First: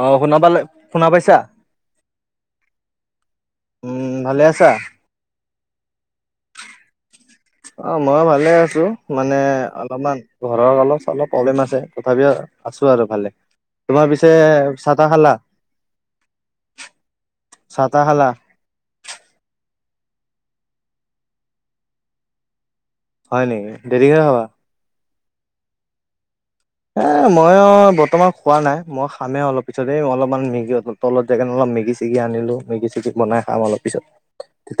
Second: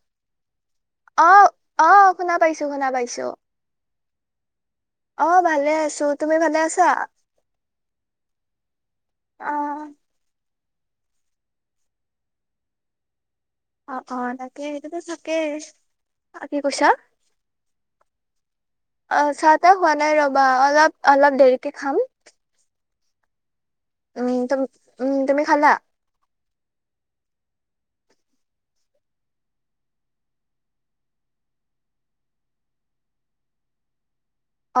অ', শুনা পালে, শুনা অ পাইছা? অ', শুনা পাইছো শুনা পাইছো। উম, ভালে আছা? অ', ভালে আছো, তুমি ভালে আছা? অ', মই ভালে আছো মানে অ অলপমান ঘৰৰ অলপ-চলপ প্ৰব্লেম আছে তথাপিও আছো আৰু ভালে। অ তোমাৰ অ পিছে তাকে সেইটোতো চাহ-তাহ খালা, থাকেই কি কৈছা চাহ-তাহ খালা? অ', চাহ-তাহ খোৱা নাই ৰ'বা অলপ অলপ দেৰিকে খাম। হয় নেকি, দেৰিকে উম খাবা? তুম উম, তুমি খালা? এ ময়ো বৰ্তমান খোৱা নাই, মই খামহে অলপ পিছতে অলপমান মেগি [unintelligible] তলত যাই কেনে অলপ মেগি-চেগি আনিলো মেগি-চেগি বনাই খাম অলপ পিছত।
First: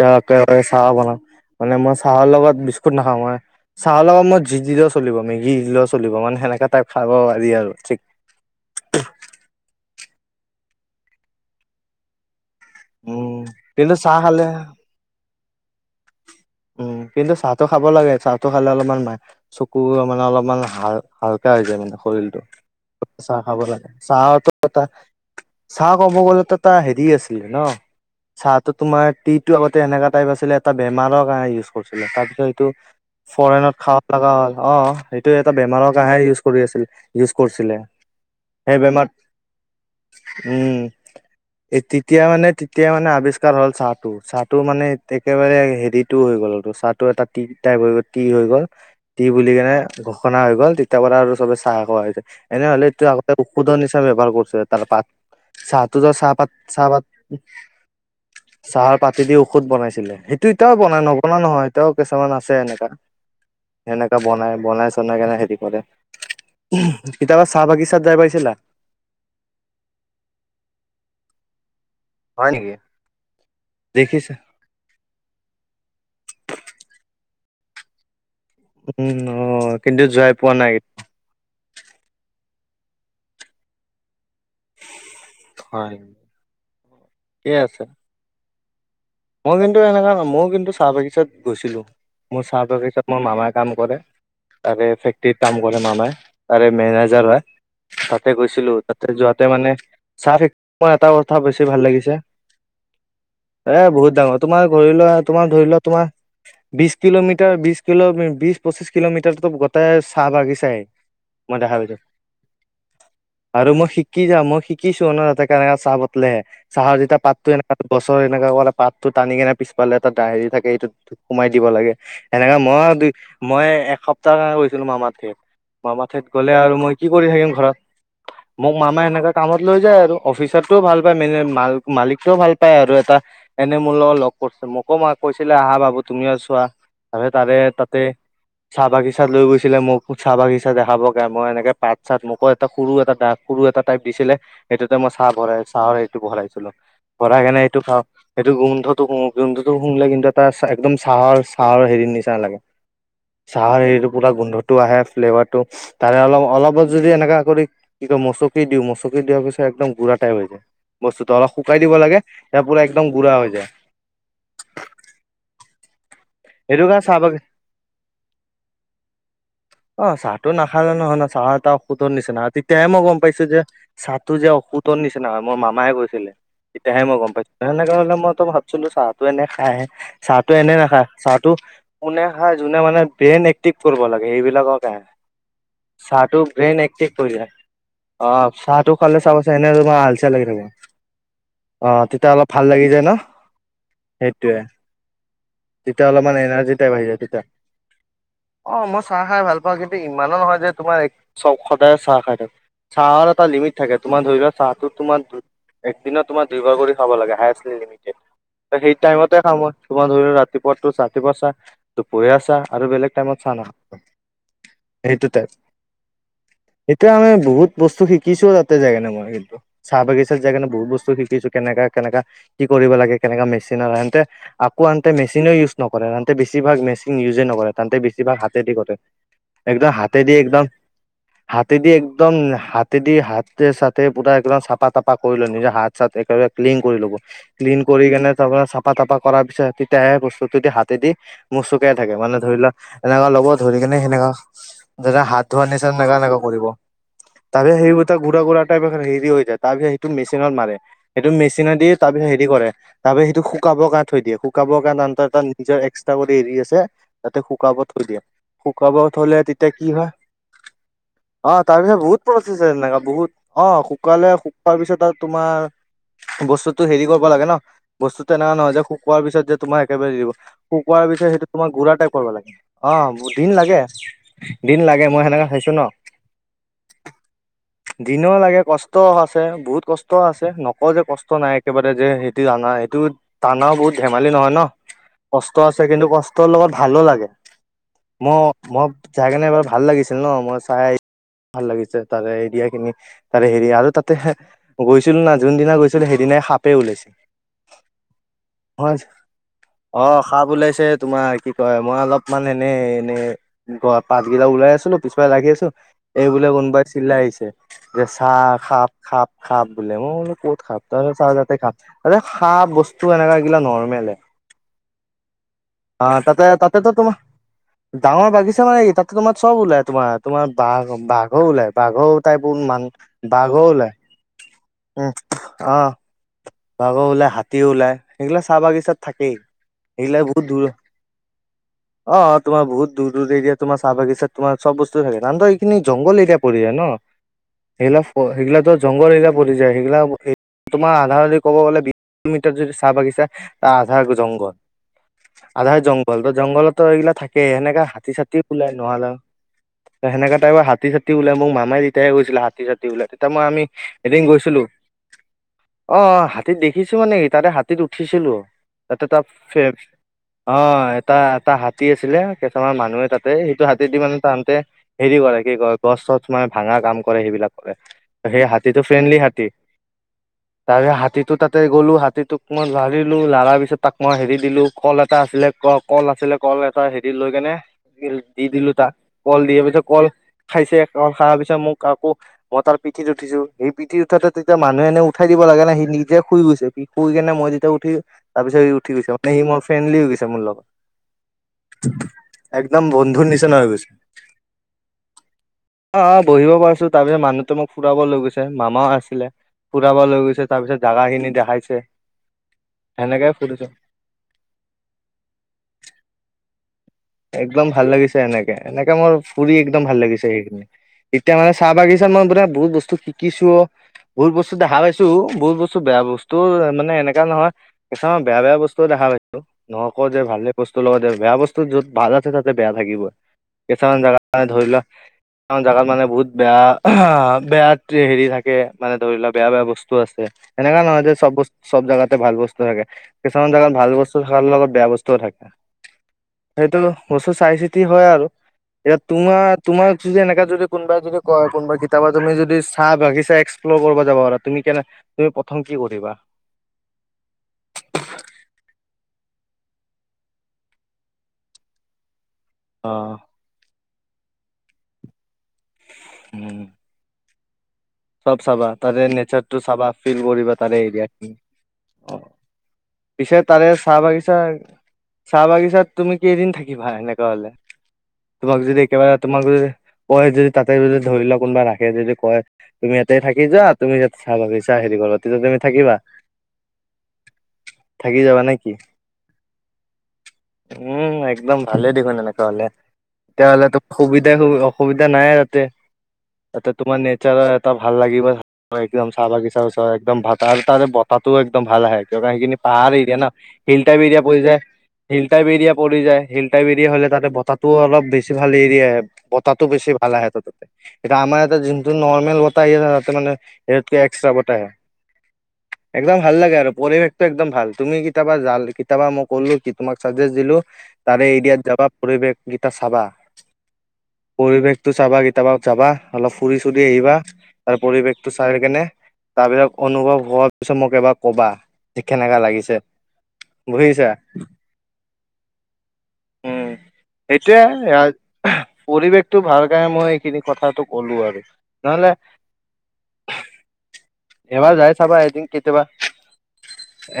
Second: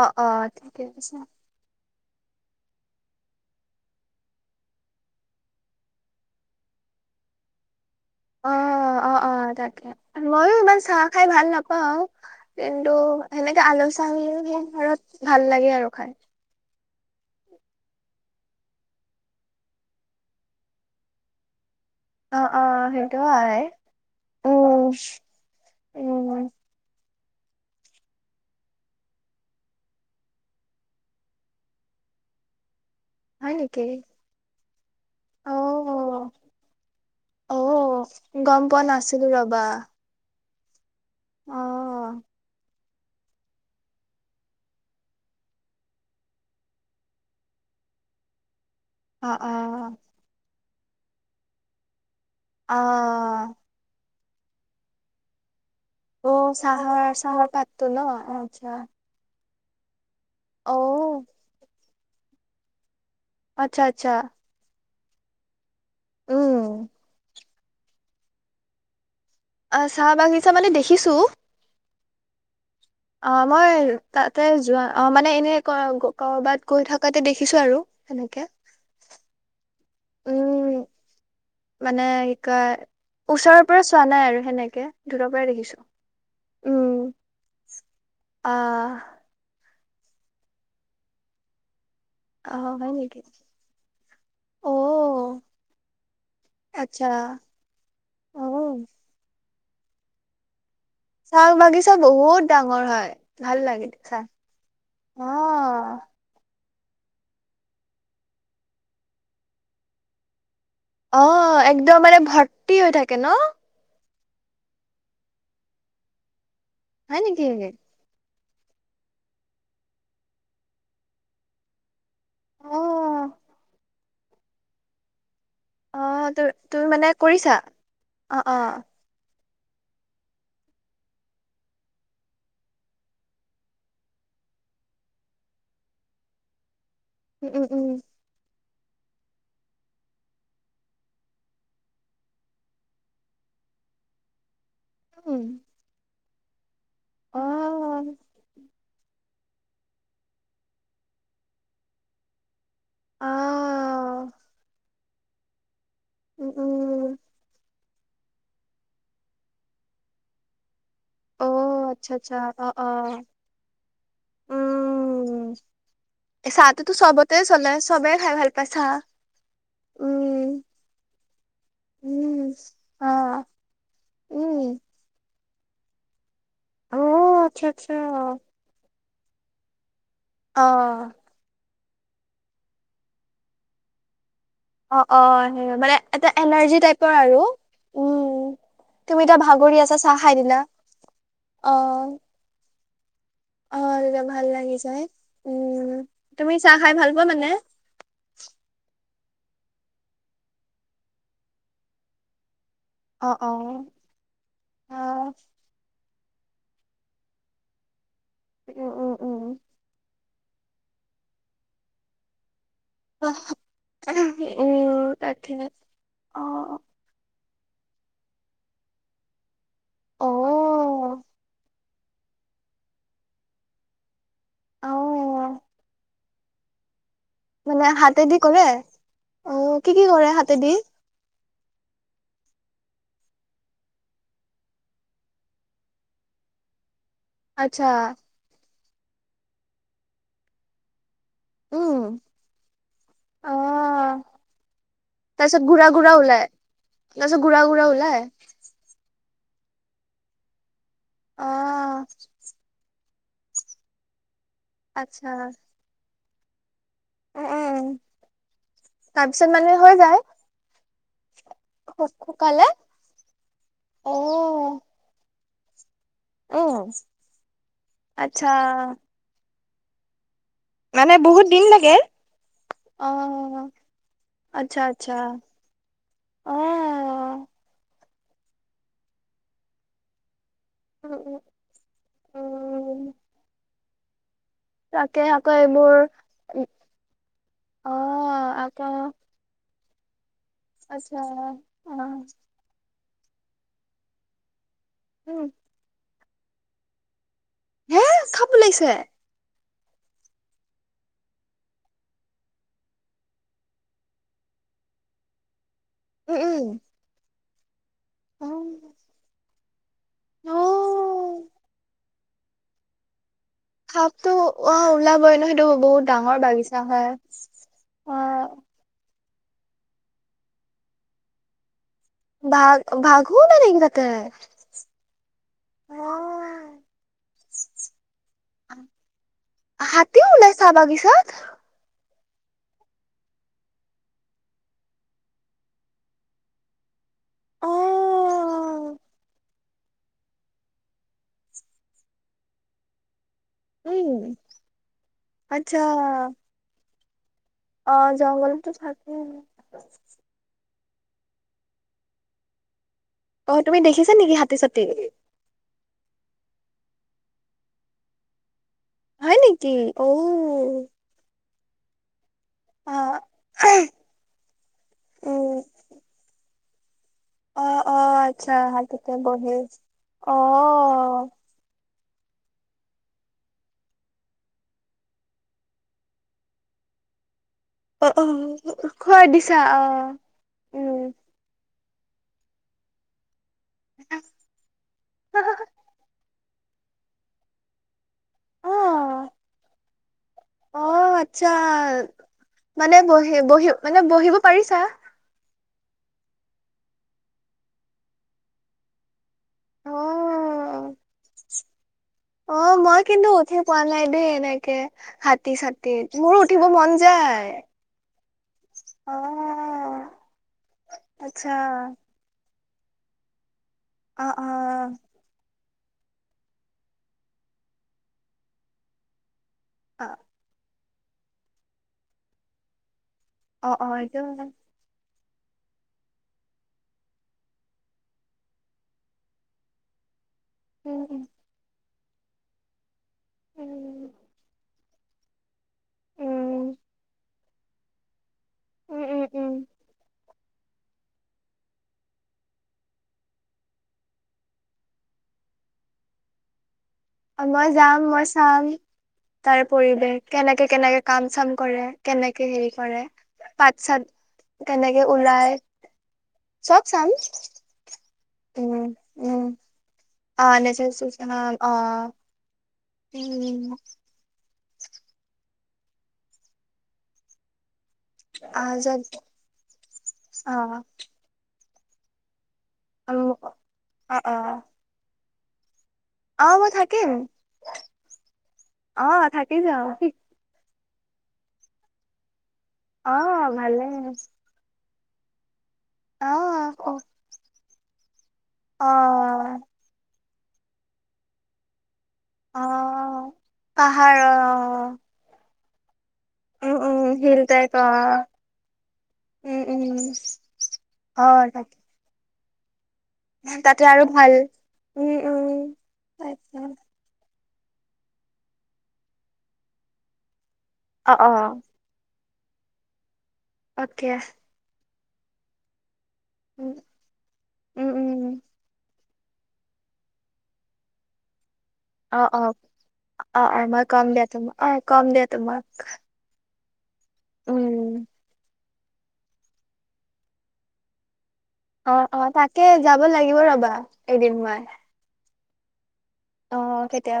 অ অ একেবাৰে ঠিকে চাহ আছে বনাম, মানে মই চাহৰ লগত বিস্কুট নাখাওঁ মই চাহৰ লগত মই যি দিলেও চলিব মেগী দিলেও চলিব মানে সেনেকা টাইপ খাব পাৰি আৰু ঠিক অ', অ', অ', তাকে ময়ো ইমান চাহ খাই ভাল নাপাওঁ। কিন্তু উম। সেনেকে আল কিন্তু চাহ খালে [unintelligible] ঘৰত ভাল লাগে আৰু খাই। উম, কিন্তু চাহটো খাব লাগে খালে অলপমান ম চকু মানে হাল হালকা হৈ যায় মানে অ শৰীৰটো, অ সেইটো চাহ হয় খাব লাগে চাহটো এটা উম চাহ ক'ব উম গ'লে ত' এটা হেৰি আছিলে ন' চাহটো তোমাৰ টি টো আগতে এনেকা টাইপ আছিলে এটা বেমাৰৰ [unintelligible] ইউজ কৰিছিলে, তাৰপিছত এইটো হয় ফৰেইনত নেকি খাব লগা হ'ল অ', সেইটোয়ে এটা বেমাৰৰ অ কাৰনেহে ইউজ কৰি আছিল। ইউজ কৰিছিলে। অ' গ'ম সেই পোৱা বেমাৰ নাছিলো ৰ'বা। উম, এই অ' তেতিয়া মানে তেতিয়া মানে আৱিষ্কাৰ হ'ল চাহটো, চাহটো মানে একেবাৰে হেৰিত টো হৈ গ'ল চাহটো এটা টি টাইপ হৈ গ'ল টি হৈ গ'ল টি অ' বুলি কেনে অ' খানা হৈ গ'ল তেতিয়াৰ পৰা আৰু চবে চাহ খোৱা হৈছে, এনেহ'লে আগতে অ' ঔষধ হিচাপে ব্যৱহাৰ কৰিছে। চাহ পাত, চাহটো চাহপাত অ' চাহপাত চাহৰ চাহৰ পাতটো ন আচ্ছা চাহৰ পাত সেইটো দি ঔষধ বনাইছিলে, সেইটো এতিয়াও বনাই অ' নবনা নহয় এতিয়াও কিছুমান আছে এনেকা। আচ্ছা আচ্ছা সেনেকা বনাই বনাই চনাই কেনে হেৰি কৰে। উম কেতিয়াবা চাহ বাগিচাত যাই পাইছিলা? অ চাহ বাগিচা মানে দেখিছোঁ। হয় নেকি? অ মই দেখিছা তাতে যোৱা অ মানে এনে ক'ৰবাত গৈ থকাতে দেখিছো আৰু সেনেকে। উম অ কিন্তু যায় পোৱা নাই। উম মানে কি কয় ওচৰৰ পৰা চোৱা নাই আৰু সেনেকে দূৰ পৰাই দেখিছো হয় উম ঠিকে আছে আহ। মই কিন্তু এনেকুৱা নহয় মই কিন্তু চাহ বাগিচাত গৈছিলোঁ, মোৰ চাহ আহ হয় বাগিচাত নেকি মোৰ মামাই কাম কৰে। তাৰে অ' ফেক্টৰিত কাম কৰে মামাই তাৰে আচ্ছা মেনেজাৰ হয়। তাতে গৈছিলোঁ অ' তাতে যাওঁতে মানে, চাহ ফে মই এটা কথা চাহ বেছি ভাল বাগিচা লাগিছে বহুত ডাঙৰ হয় ভাল এ লাগে বহুত চাহ ডাঙৰ, তোমাৰ ধৰি লোৱা তোমাৰ ধৰি লোৱা অ', তোমাৰ বিশ কিলোমিটাৰ, বিশ কিলো বিশ পঁচিশ কিলোমিটাৰতো গোটেই চাহ বাগিচাই। অ মই দেখা পাইছো একদম মানে ভৰ্তি হৈ থাকে ন। আৰু মই শিক্ষ শিকি যাম মই শিকিছো অ ন এতে কেনেকে চাহ পাত বতলে, চাহৰ যেতিয়া হয় নেকি পাতটো এ গছৰ এনে পাতটো টানি কেনে পিছফালে এটা দাহ হেৰি থাকে সেইটোত সোমাই দিব লাগে। এনেকা মই দু অ', মই এসপ্তাহ কাৰণে গৈছিলো মামা তাতে। মামা ঠাইত অ', তু গ'লে আৰু তুমি মই মানে কি কৰি থাকিম কৰিছা ঘৰত, অ', মোক অ', মামা এনেকা কামত লৈ যায় আৰু। অফিচাৰটোও ভাল পায় মে মা-মালিকেও পায় আৰু এটা এনে মোৰ লগত লগ কৰিছে, মোকো মা কৈছিলে আহা বাবু তুমিও চোৱা। আৰে উম, তাৰে উম, উম, তাতে চাহ বাগিচাত লৈ গৈছিলে মোক চাহ বাগিচা দেখাবগে, মই এনেকে পাত চাত মোকো এটা সৰু এটা দাব সৰু এটা টাইপ দিছিলে সেইটোতে মই চাহ উম, ভৰাই চাহৰ এইটো ভৰাইছিলো ভৰাই কেনে সেইটো খাওঁ অ', সেইটো গোন্ধটো শু গোন্ধটো শুঙিলে কিন্তু এটা একদম চাহৰ চাহৰ হেৰিৰ নিচনা লাগে। চাহৰ হেৰিটো অ', পুৰা গোন্ধটো আহে ফ্লেভাৰটো। তাৰে অলপ উম, অলপত যদি উম, এনেকা কৰি কি কয় মচকি দিওঁ মচকি দিয়াৰ পিছত একদম গুড়া টাইপ হৈ যায়। বস্তুতটো অলপ শুকাই অ', দিব আচ্ছা, লাগে আচ্ছা তাৰপা অ', পুৰা একদম অ', গুড়া হৈ যায়। উম সেইটো চাহটোতো কাৰণে চাহ বাগি চবতে চলে চবেই খাই ভাল পায় চাহ। অ চাহটো উম, নাখালে নহয় ন, চাহো এটা ঔষধৰ নিচিনা উম, তেতিয়াই মই গম অ', পাইছো যে চাহটো যে উম, ঔষধৰ নিচিনা হয় মোৰ মামাই কৈছিলে তেতিয়াহে মই গম অ', পাইছিলো, আচ্ছা, সেনেকে আচ্ছা হ'লে মইতো কিন্তু চাহটো এনে খাইহে চাহটো এনে অ', নাখায় চাহটো কোনে খাই যোনে মানে বেইন এক্টিভ কৰিব লাগে সেইবিলাকক অ অ সেই মানে এটা এনাৰ্জি এক্টিভ টাইপৰ কৰি আৰু। যায় উম অ চাহটো খালে তুমি এতিয়া চাবা চোন এনে ভাগৰি আছা তোমাৰ চাহ হালচা খাই লাগি দিলা থাকিব অ তেতিয়া অলপ ভাল লাগি যায় ন? অ তেতিয়া ভাল সেইটোয়ে লাগি যায় উম, তেতিয়া অলপমান তুমি এনাৰ্জি চাহ টাইপ খাই আহি ভাল যায় পোৱা তেতিয়া মানে? অ মই চাহ খাই ভাল পাওঁ কিন্তু ইমানো নহয় যে তোমাৰ চব সদায় চাহ খাই থাকো। চাহৰ অ এটা অ লিমিট থাকে তোমাৰ ধৰি লোৱা চাহটো অ তোমাৰ একদিনত তোমাৰ দুইভাৰ কৰি খাব লাগে হায়চ লিমিটেড ত উম সেই উম টাইমতে উম খাওঁ মই, তোমাৰ ধৰি লোৱা ৰাতিপুৱাটো ৰাতিপুৱা চাহ, দুপৰীয়া চাহ আৰু বেলেগ টাইমত চাহ নাখাওঁ। উম, সেইটো টাইপ তাকেহে অঁ। এতিয়া আমি বহুত বস্তু শিকিছো তাতে যায় কিনে মই কিন্তু। চাহ অ বাগিচাত যাই কাৰণে বহুত বস্তু শিকিছো, কেনেকা কেনেকা কি কৰিব লাগে কেনেকা মেচিনৰ ইহঁতে আকৌ অ আনতে মেচিনে ইউজ নকৰে, ইনতে বেছিভাগ মেচিন ইউজে নকৰে, মানে হেন্তে বেছিভাগ হাতেদি হা তে দি কৰে, অ একদম কি কি হাতে কৰে দি একদম হাতেদি হাতেদি একদম হাতেদি হাতে চাতে পুৰা একদম চাফা টাফা কৰি লয়, নিজৰ হাত চাত একেবাৰে ক্লিন কৰি ল'ব। ক্লিন আচ্ছা কৰি কেনে তাৰপা চাফা তাফা কৰাৰ পিছত তেতিয়াহে বস্তুটো হাতে দি, মোচোকাই উম থাকে মানে ধৰি লোৱা এনেকুৱা ল অ ব ধৰি কেনে সেনেকা যে হাত ধোৱা নিচিনা এনেকা এনেকা কৰিব। তাৰ পাছত ঘূৰা ঘূৰা ওলায়। কুৰা টাইপ হেৰি হৈ যায়, তাৰ পিছত সেইটো মেচিনত মাৰে সেইটো অ মেচিনে দি তাৰ পিছত হেৰি কৰে। তাৰপা সেইটো শুকাব কাৰণে থৈ দিয়ে, শুকাব কাৰণে আচ্ছা তাত নিজৰ এক্সট্ৰা কৰি এৰি আছে। তাতে উম শুকাব উম থৈ দিয়ে, শুকাব থলে তাৰপিছত তেতিয়া মানে কি হৈ হয়, যায়। অঁ তাৰপিছত বহুত প্ৰছেছ শুকালে? হয় এনেকা বহুত। অঁ, শুকুৱালে অ', শুকোৱাৰ পিছত আৰু তোমাৰ বস্তুটো অ', হেৰি কৰিব লাগে ন, বস্তুতো আচ্ছা। এনেকুৱা নহয় যে শুকোৱাৰ পিছত যে তোমাৰ একেবাৰে দিব। শুকুৱাৰ মানে পাছত সেইটো বহুত দিন তোমাৰ লাগে। গুড়া টাইপ কৰিব লাগে। অঁ বহু দিন অ', লাগে, আচ্ছা দিন লাগে আচ্ছা মই সেনেকা খাইছো ন। অ'। দিনো লাগে কষ্টও আছে, বহুত কষ্ট আছে নকওঁ যে উম, কষ্ট উম, নাই। একেবাৰে যে সেইটো আনা সেইটো উম, টানাও বহুত ধেমালি নহয় ন। তাকে আকৌ কষ্ট আছে, এইবোৰ কিন্তু কষ্টৰ লগত ভালো লাগে। অ', ম আকৌ মই যাই কাৰণে এবাৰ ভাল লাগিছিল ন। মই চাই আচ্ছা ভাল লাগিছে, অ', তাৰে এৰিয়াখিনি তাৰে হেৰি আৰু তাতে গৈছিলো না উম। যোনদিনা গৈছিলো সেইদিনাই সাপে ওলাইছিল। [inaudible] হে সাপ ওলাইছে? অঁ সাপ ওলাইছে, তোমাৰ কি কয় মই অলপমান এনে এনেই গ পাতগেইটা ওলাই আছিলো পিছফালে লাগি আছো, এই বোলে উম, কোনোবাই চিলাইছে যে চা সাপ উম, সাপ বোলে, মই বোলো অ', কত সাপ, তাপাছত চাওঁ অ'। তাতে সাপ। আৰু সাপ বস্তু টো এনেকাগিলা নৰ্মলে, সাপটো অ', ওলাবই ন সেইটো বহুত অঁ ডাঙৰ তাতে বাগিচা তাতেতো হয়। তোমাৰ ডাঙৰ অ', বাগিচা মানে তাতটো তোমাৰ চব ওলাই তোমাৰ তোমাৰ বাঘ বাঘো ওলায়, বাঘো তাই বোৰ বাঘ মান ওলাই বাঘো নেকি ওলায়। তাতে? উম অঁ, বাঘো ওলাই হাতীয়ো ওলাই সেইগিলা চাহ বাগিচাত থাকেই। হাতীয়ো ওলাই চাহবাগিচাত। অঁ। তোমাৰ বহুত দূৰ দূৰ এৰিয়া তোমাৰ চাহ বাগিছাত তোমাৰ চব বস্তু থাকে ন, এইখিনি জংঘল এৰিয়া পৰি যায় ন। অ সেইগিলা ফ সেইগিলাক জংঘল এৰিয়া প ৰি যায়, সেইগিলাক তোমাৰ আধা আধি ক'ব গলে বি তুমি যদি চাহ বাগিচা আধা উম জংঘল, আধা আচ্ছা জংঘল। ত জংঘলতটো এইগিলাক থা কে সেনেকা অ হাতী চাতি জংঘলতো ওলাই থাকে নহলেও, সেনেকা টাইপৰ হাতী চা তী ওলাই মোক মামাই তেতিয়াহে কৈছিলে হাতী ছাতি ওলাই তেতিয়া, মই অ আমি তুমি দেখিছা এদিন নেকি হাতী গৈছিলো। চাতী অঁ, হাতী দেখিছো মানে তাতে হাতীত উঠিছিলো। তাতে ত হয় ফে নেকি অ হয়। এটা-এটা হাতী আছিলে কেইটামান অ মানুহে তাতে সেইটো হাতী দি মানে তাহঁআতে হেৰি কৰে উম কি কয় গছ-চছ মানে ভাঙা কাম। কৰে অ সেইবিলাকে। অ সেই আচ্ছা হাতীটো হাতীতে ফ্ৰেণ্ডলী হাতী। বহি অ তাৰে হাতীটো তাত তাতে গ'লোঁ, হাতীটোক মই লাৰিলো, লাৰাৰ পিছত তাক মই হেৰি দিলো কল এটা আছিলে কল আছিলে কল এ তাৰ পৰা হেৰী লৈ কেনে অ অ দি দিলোঁ তাক। খোৱাই কল দিছা দিয়াৰ অ পিছত কল খাইছে উম কল খাৱা পিছত মোক আকৌ মই তাৰ পিঠিত উঠিছো, সেই পিঠিত উঠাতে তেতিয়া মানুহে এনে উঠাই দিব লাগে নে সি নিজে শুই গৈছে সি, শুই কিনে মই যেতিয়া উঠি তাৰ অ পিছতি উঠি গৈছে, মানে সি মোৰ ফ্ৰেণ্ডলি হৈ গৈছে মোৰ লগত। অঁ! আচ্ছা একদম মানে বন্ধুৰ নিচিনা হৈ বহি-বহি গৈছে। মানে বহিব পাৰিছা? অঁ-অঁ! বহিব পাৰিছো, তাৰপিছত মানুহটোৱে মোক ফুৰাব লৈ গৈছে মামাও আছিলে। ফুৰাব লৈ গৈছে অ তাৰপিছত জাগাখিনি দেখাইছে। মই সেনেকে কিন্তু উঠি ফুৰিছো পোৱা নাই দেই এনেকে হাতী-চাতী। মোৰো উঠিব মন যায়। একদম ভাল লাগিছে এনেকে, এনেকে অ মোৰ ফুৰি একদম ভাল লাগিছে সেইখিনি। এতিয়া মানে আচ্ছা চাহ বাগিচাত মই আপোনাৰ বহুত বস্তু শিকিছোঁ, অ বহুত অ বস্তু দেখা পাইছোঁ, বহুত বস্তু কিছু বেয়া বস্তুও মানে এনেকা নহয় কিছুমান বেয়া-বেয়া বস্তু দেখা পাই নহ আকৌ অ যে ভাল বস্তু লগত বেয়া বস্তু যত ভাল আছে তাতে বেয়া থাকিব। অ অ কিছুমান জাগা এইটো কাৰণে ধৰি লোৱা কিছুমান জেগাত মানে বহুত বেয়া [unintelligible] বেয়া হেৰি থাকে মানে ধৰি লোৱা বেয়া-বেয়া বস্তু আছে। এনেকা নহয় উম যে চব বস্তু চব জাগাতে ভাল বস্তু থাকে। কিছুমান উম উম জেগাত ভাল বস্তু থাকাৰ লগত বেয়া বস্তুও থাকে। উম সেইটো বস্তু চাই চি চিতি হয় আৰু। এতিয়া উম উম তোমাৰ উম তোমাক যদি এনেকা যদি কোনোবাই যদি কয়, কোনোবাই কেতিয়াবা তুমি যদি চাহ বাগিছা লব বা যাব পাৰা তুমি কেনে তুমি প্ৰথম কি কৰিবা? মই যাম, মই চাম তাৰ পৰিৱেশ কেনেকে-কেনেকে কাম-চাম কৰে। কেনেকে হেৰি কৰে, অ' পাত-চাত কেনেকে উলাই। উম! চব চাম। চব চাবা উম তাৰে উম নেচাৰটো চাবা, ফিল অ কৰিবা তাৰে নেচাৰেল অ অ এৰিয়াখিনি। পিছে উম তাৰে চাহ বাগিচা, চাহ বাগিচাত তুমি কেইদিন থাকিবা এনেকা হ'লে? আ তোমাক যদি যত একেবাৰে তোমাক যদি কয় যদি তাতে যদি ধৰি লোৱা কোনোবা ৰাখে যদি কয়। তুমি অ ইয়াতে থাকি যোৱা, তুমি অ ইয়াতে চাহ বাগিছা খেতি কৰিবা, তেতিয়া তুমি থাকিবা? অঁ! মই থাকিম। থাকি যাবা নে কি? অঁ থাকি যাম। উম! একদম ভালে দেখোন এনেকুৱা হ'লে, অ তেতিয়াহলেতো ভালে সুবিধাই হ'ব অ। অসুবিধা নাই আৰু তাতে, অ তাতে অ তোমাৰ নেট এটা ভাল লাগিব, একদম চাহ বাগিচাৰ ওচৰত একদম ভাতা আৰু তাৰে বতাহটোও একদম ভাল আহে। সেইখিনি অ পাহাৰ এৰিয়া না। হিল টাইপ পাহাৰ এৰিয়া অ পৰি যায়, হিল টাইপ এৰিয়া পৰি যায়, হিল হিল টাইপ উম এৰিয়া উম হ'লে তাতে হিল টাইপ বতাহটোও অ অলপ বেছি ভাল এৰিয়া আহে, উম বতাহতো উম বেছি ভাল আহে ত তাতে। এতিয়া অ আমাৰ ইয়াতে তাকে যোনটো নৰ্মেল বত হ তাতে মানে এইটো তাতে কি আৰু ভাল একষ্টা বতাহ আহে। উম উম একদম ভাল তাকে, লাগে আৰু পৰিৱেশ পৰিৱেশটো একদম ভাল, তুমি কেতিয়াবা যা কেতিয়াবা মই ক'লো কি তোমাক চাজেষ্ট দিলোঁ অ তাৰে অ এৰিয়াত যাবা পৰিৱেশকেইটা চাবা। অ'কে। পৰিৱেশটো চাবা, কেতিয়াবা চাবা অলপ উম ফুৰি-চুৰি আহিবা তাৰ উম উম পৰিৱেশটো চাই কেনে তাৰপিছত অনুভব হোৱাৰ পিছত এবাৰ ক'বা। যে অ', কেনেকা অ', লাগিছে অ', অ' মই ক'ম বুজিছা। দিয়া তোমক অ' ক'ম দিয়া তোমাক। উম, উম এইটোয়ে পৰিৱেশটো ভাল কাৰণে মই এইখিনি কথাটো কলো আৰু। [inaudible] অ', অ' তাকে যাব লাগিব ৰ'বা এদিন মান। এবাৰ যাই চাবা এদিন কেতিয়াবা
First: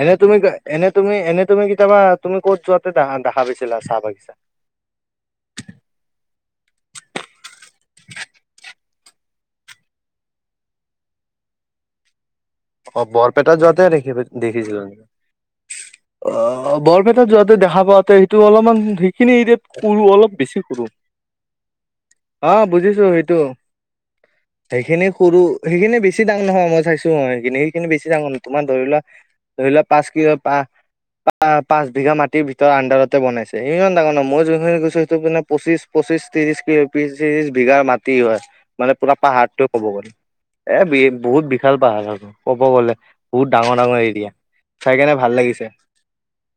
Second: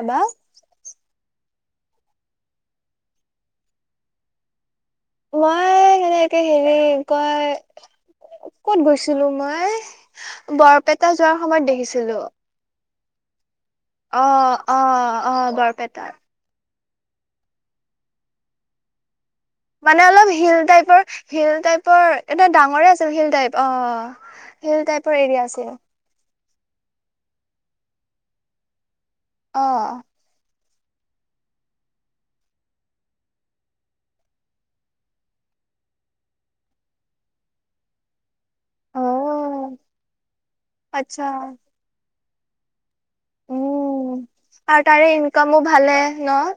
এনে তুমি এনে তুমি এনে তুমি কেতিয়াবা তুমি ক'ত যোৱাতে দেখা পাইছিলা চাহ বাগিছা? মই সেনেকে হেৰি কি কয় ক'ত গৈছিলো মই,? বৰপেটা যোৱাৰ সময়ত দেখিছিলো। অ' বৰপেটাত যোৱাতে অ অ দেখিছিলো নেকি? অ বৰপেটাত অ, বৰপেটাত যোৱাতে দেখা পাতে সেইটো অলপমান সেইখিনি এৰিয়াত সৰু মানে অলপ বেছি হিল সৰু টাইপৰ হিল টাইপৰ এটা অ ডাঙৰে বুজিছো আছিল হিল সেইটো টাইপ অ,। হিল সেইখিনি টাইপৰ সৰু এৰিয়া আছিল সেইখিনি বেছি ডাঙৰ নহয় মই চাইছো অ, সেইখিনি সেইখিনি বেছি ডাঙৰ নহয় তোমাৰ ধৰি লোৱা অ ধৰি লোৱা পাঁচ কিবা পা আহ পাঁচ বিঘা মাটিৰ ভিতৰত আন্দাৰতে বনাইছে ইমান ডাঙৰ ন মই যোনিনি গছো সেইটো মানে পঁচিশ পঁচিশ ত্ৰিশ পি ত্ৰিশ বিঘা মাটি হয় মানে অ পুৰা পাহাৰ কব গ'লে এ, আচ্ছা বহুত বিশাল পাহাৰ আৰু ক'ব গ'লে বহুত ডাঙৰ ডাঙৰ উম এৰিয়া। আৰু চাই তাৰে কেনে ভাল ইনকামো ভালে ন'?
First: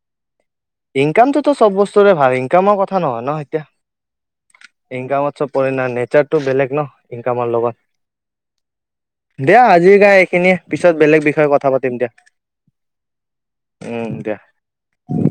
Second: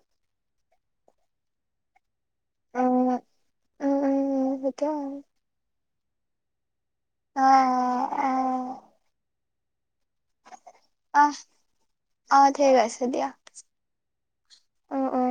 ইনকামটোত চব বস্তুৰে ভাল ইন ইনকামৰ কথা উম নহয় ন' এতিয়া উম উম সেইটোৱে ইনকামত চব পৰে না' নেচাৰটো বেলেগ ন'। অ ইনকামৰ লগত অ দিয়া আজি কাৰনে এইখিনিয়ে। পিছত বেলেগ আহ বিষয়ে কথা পাতিম দিয়া। আহ ঠিক উম, দিয়া। অ-অ।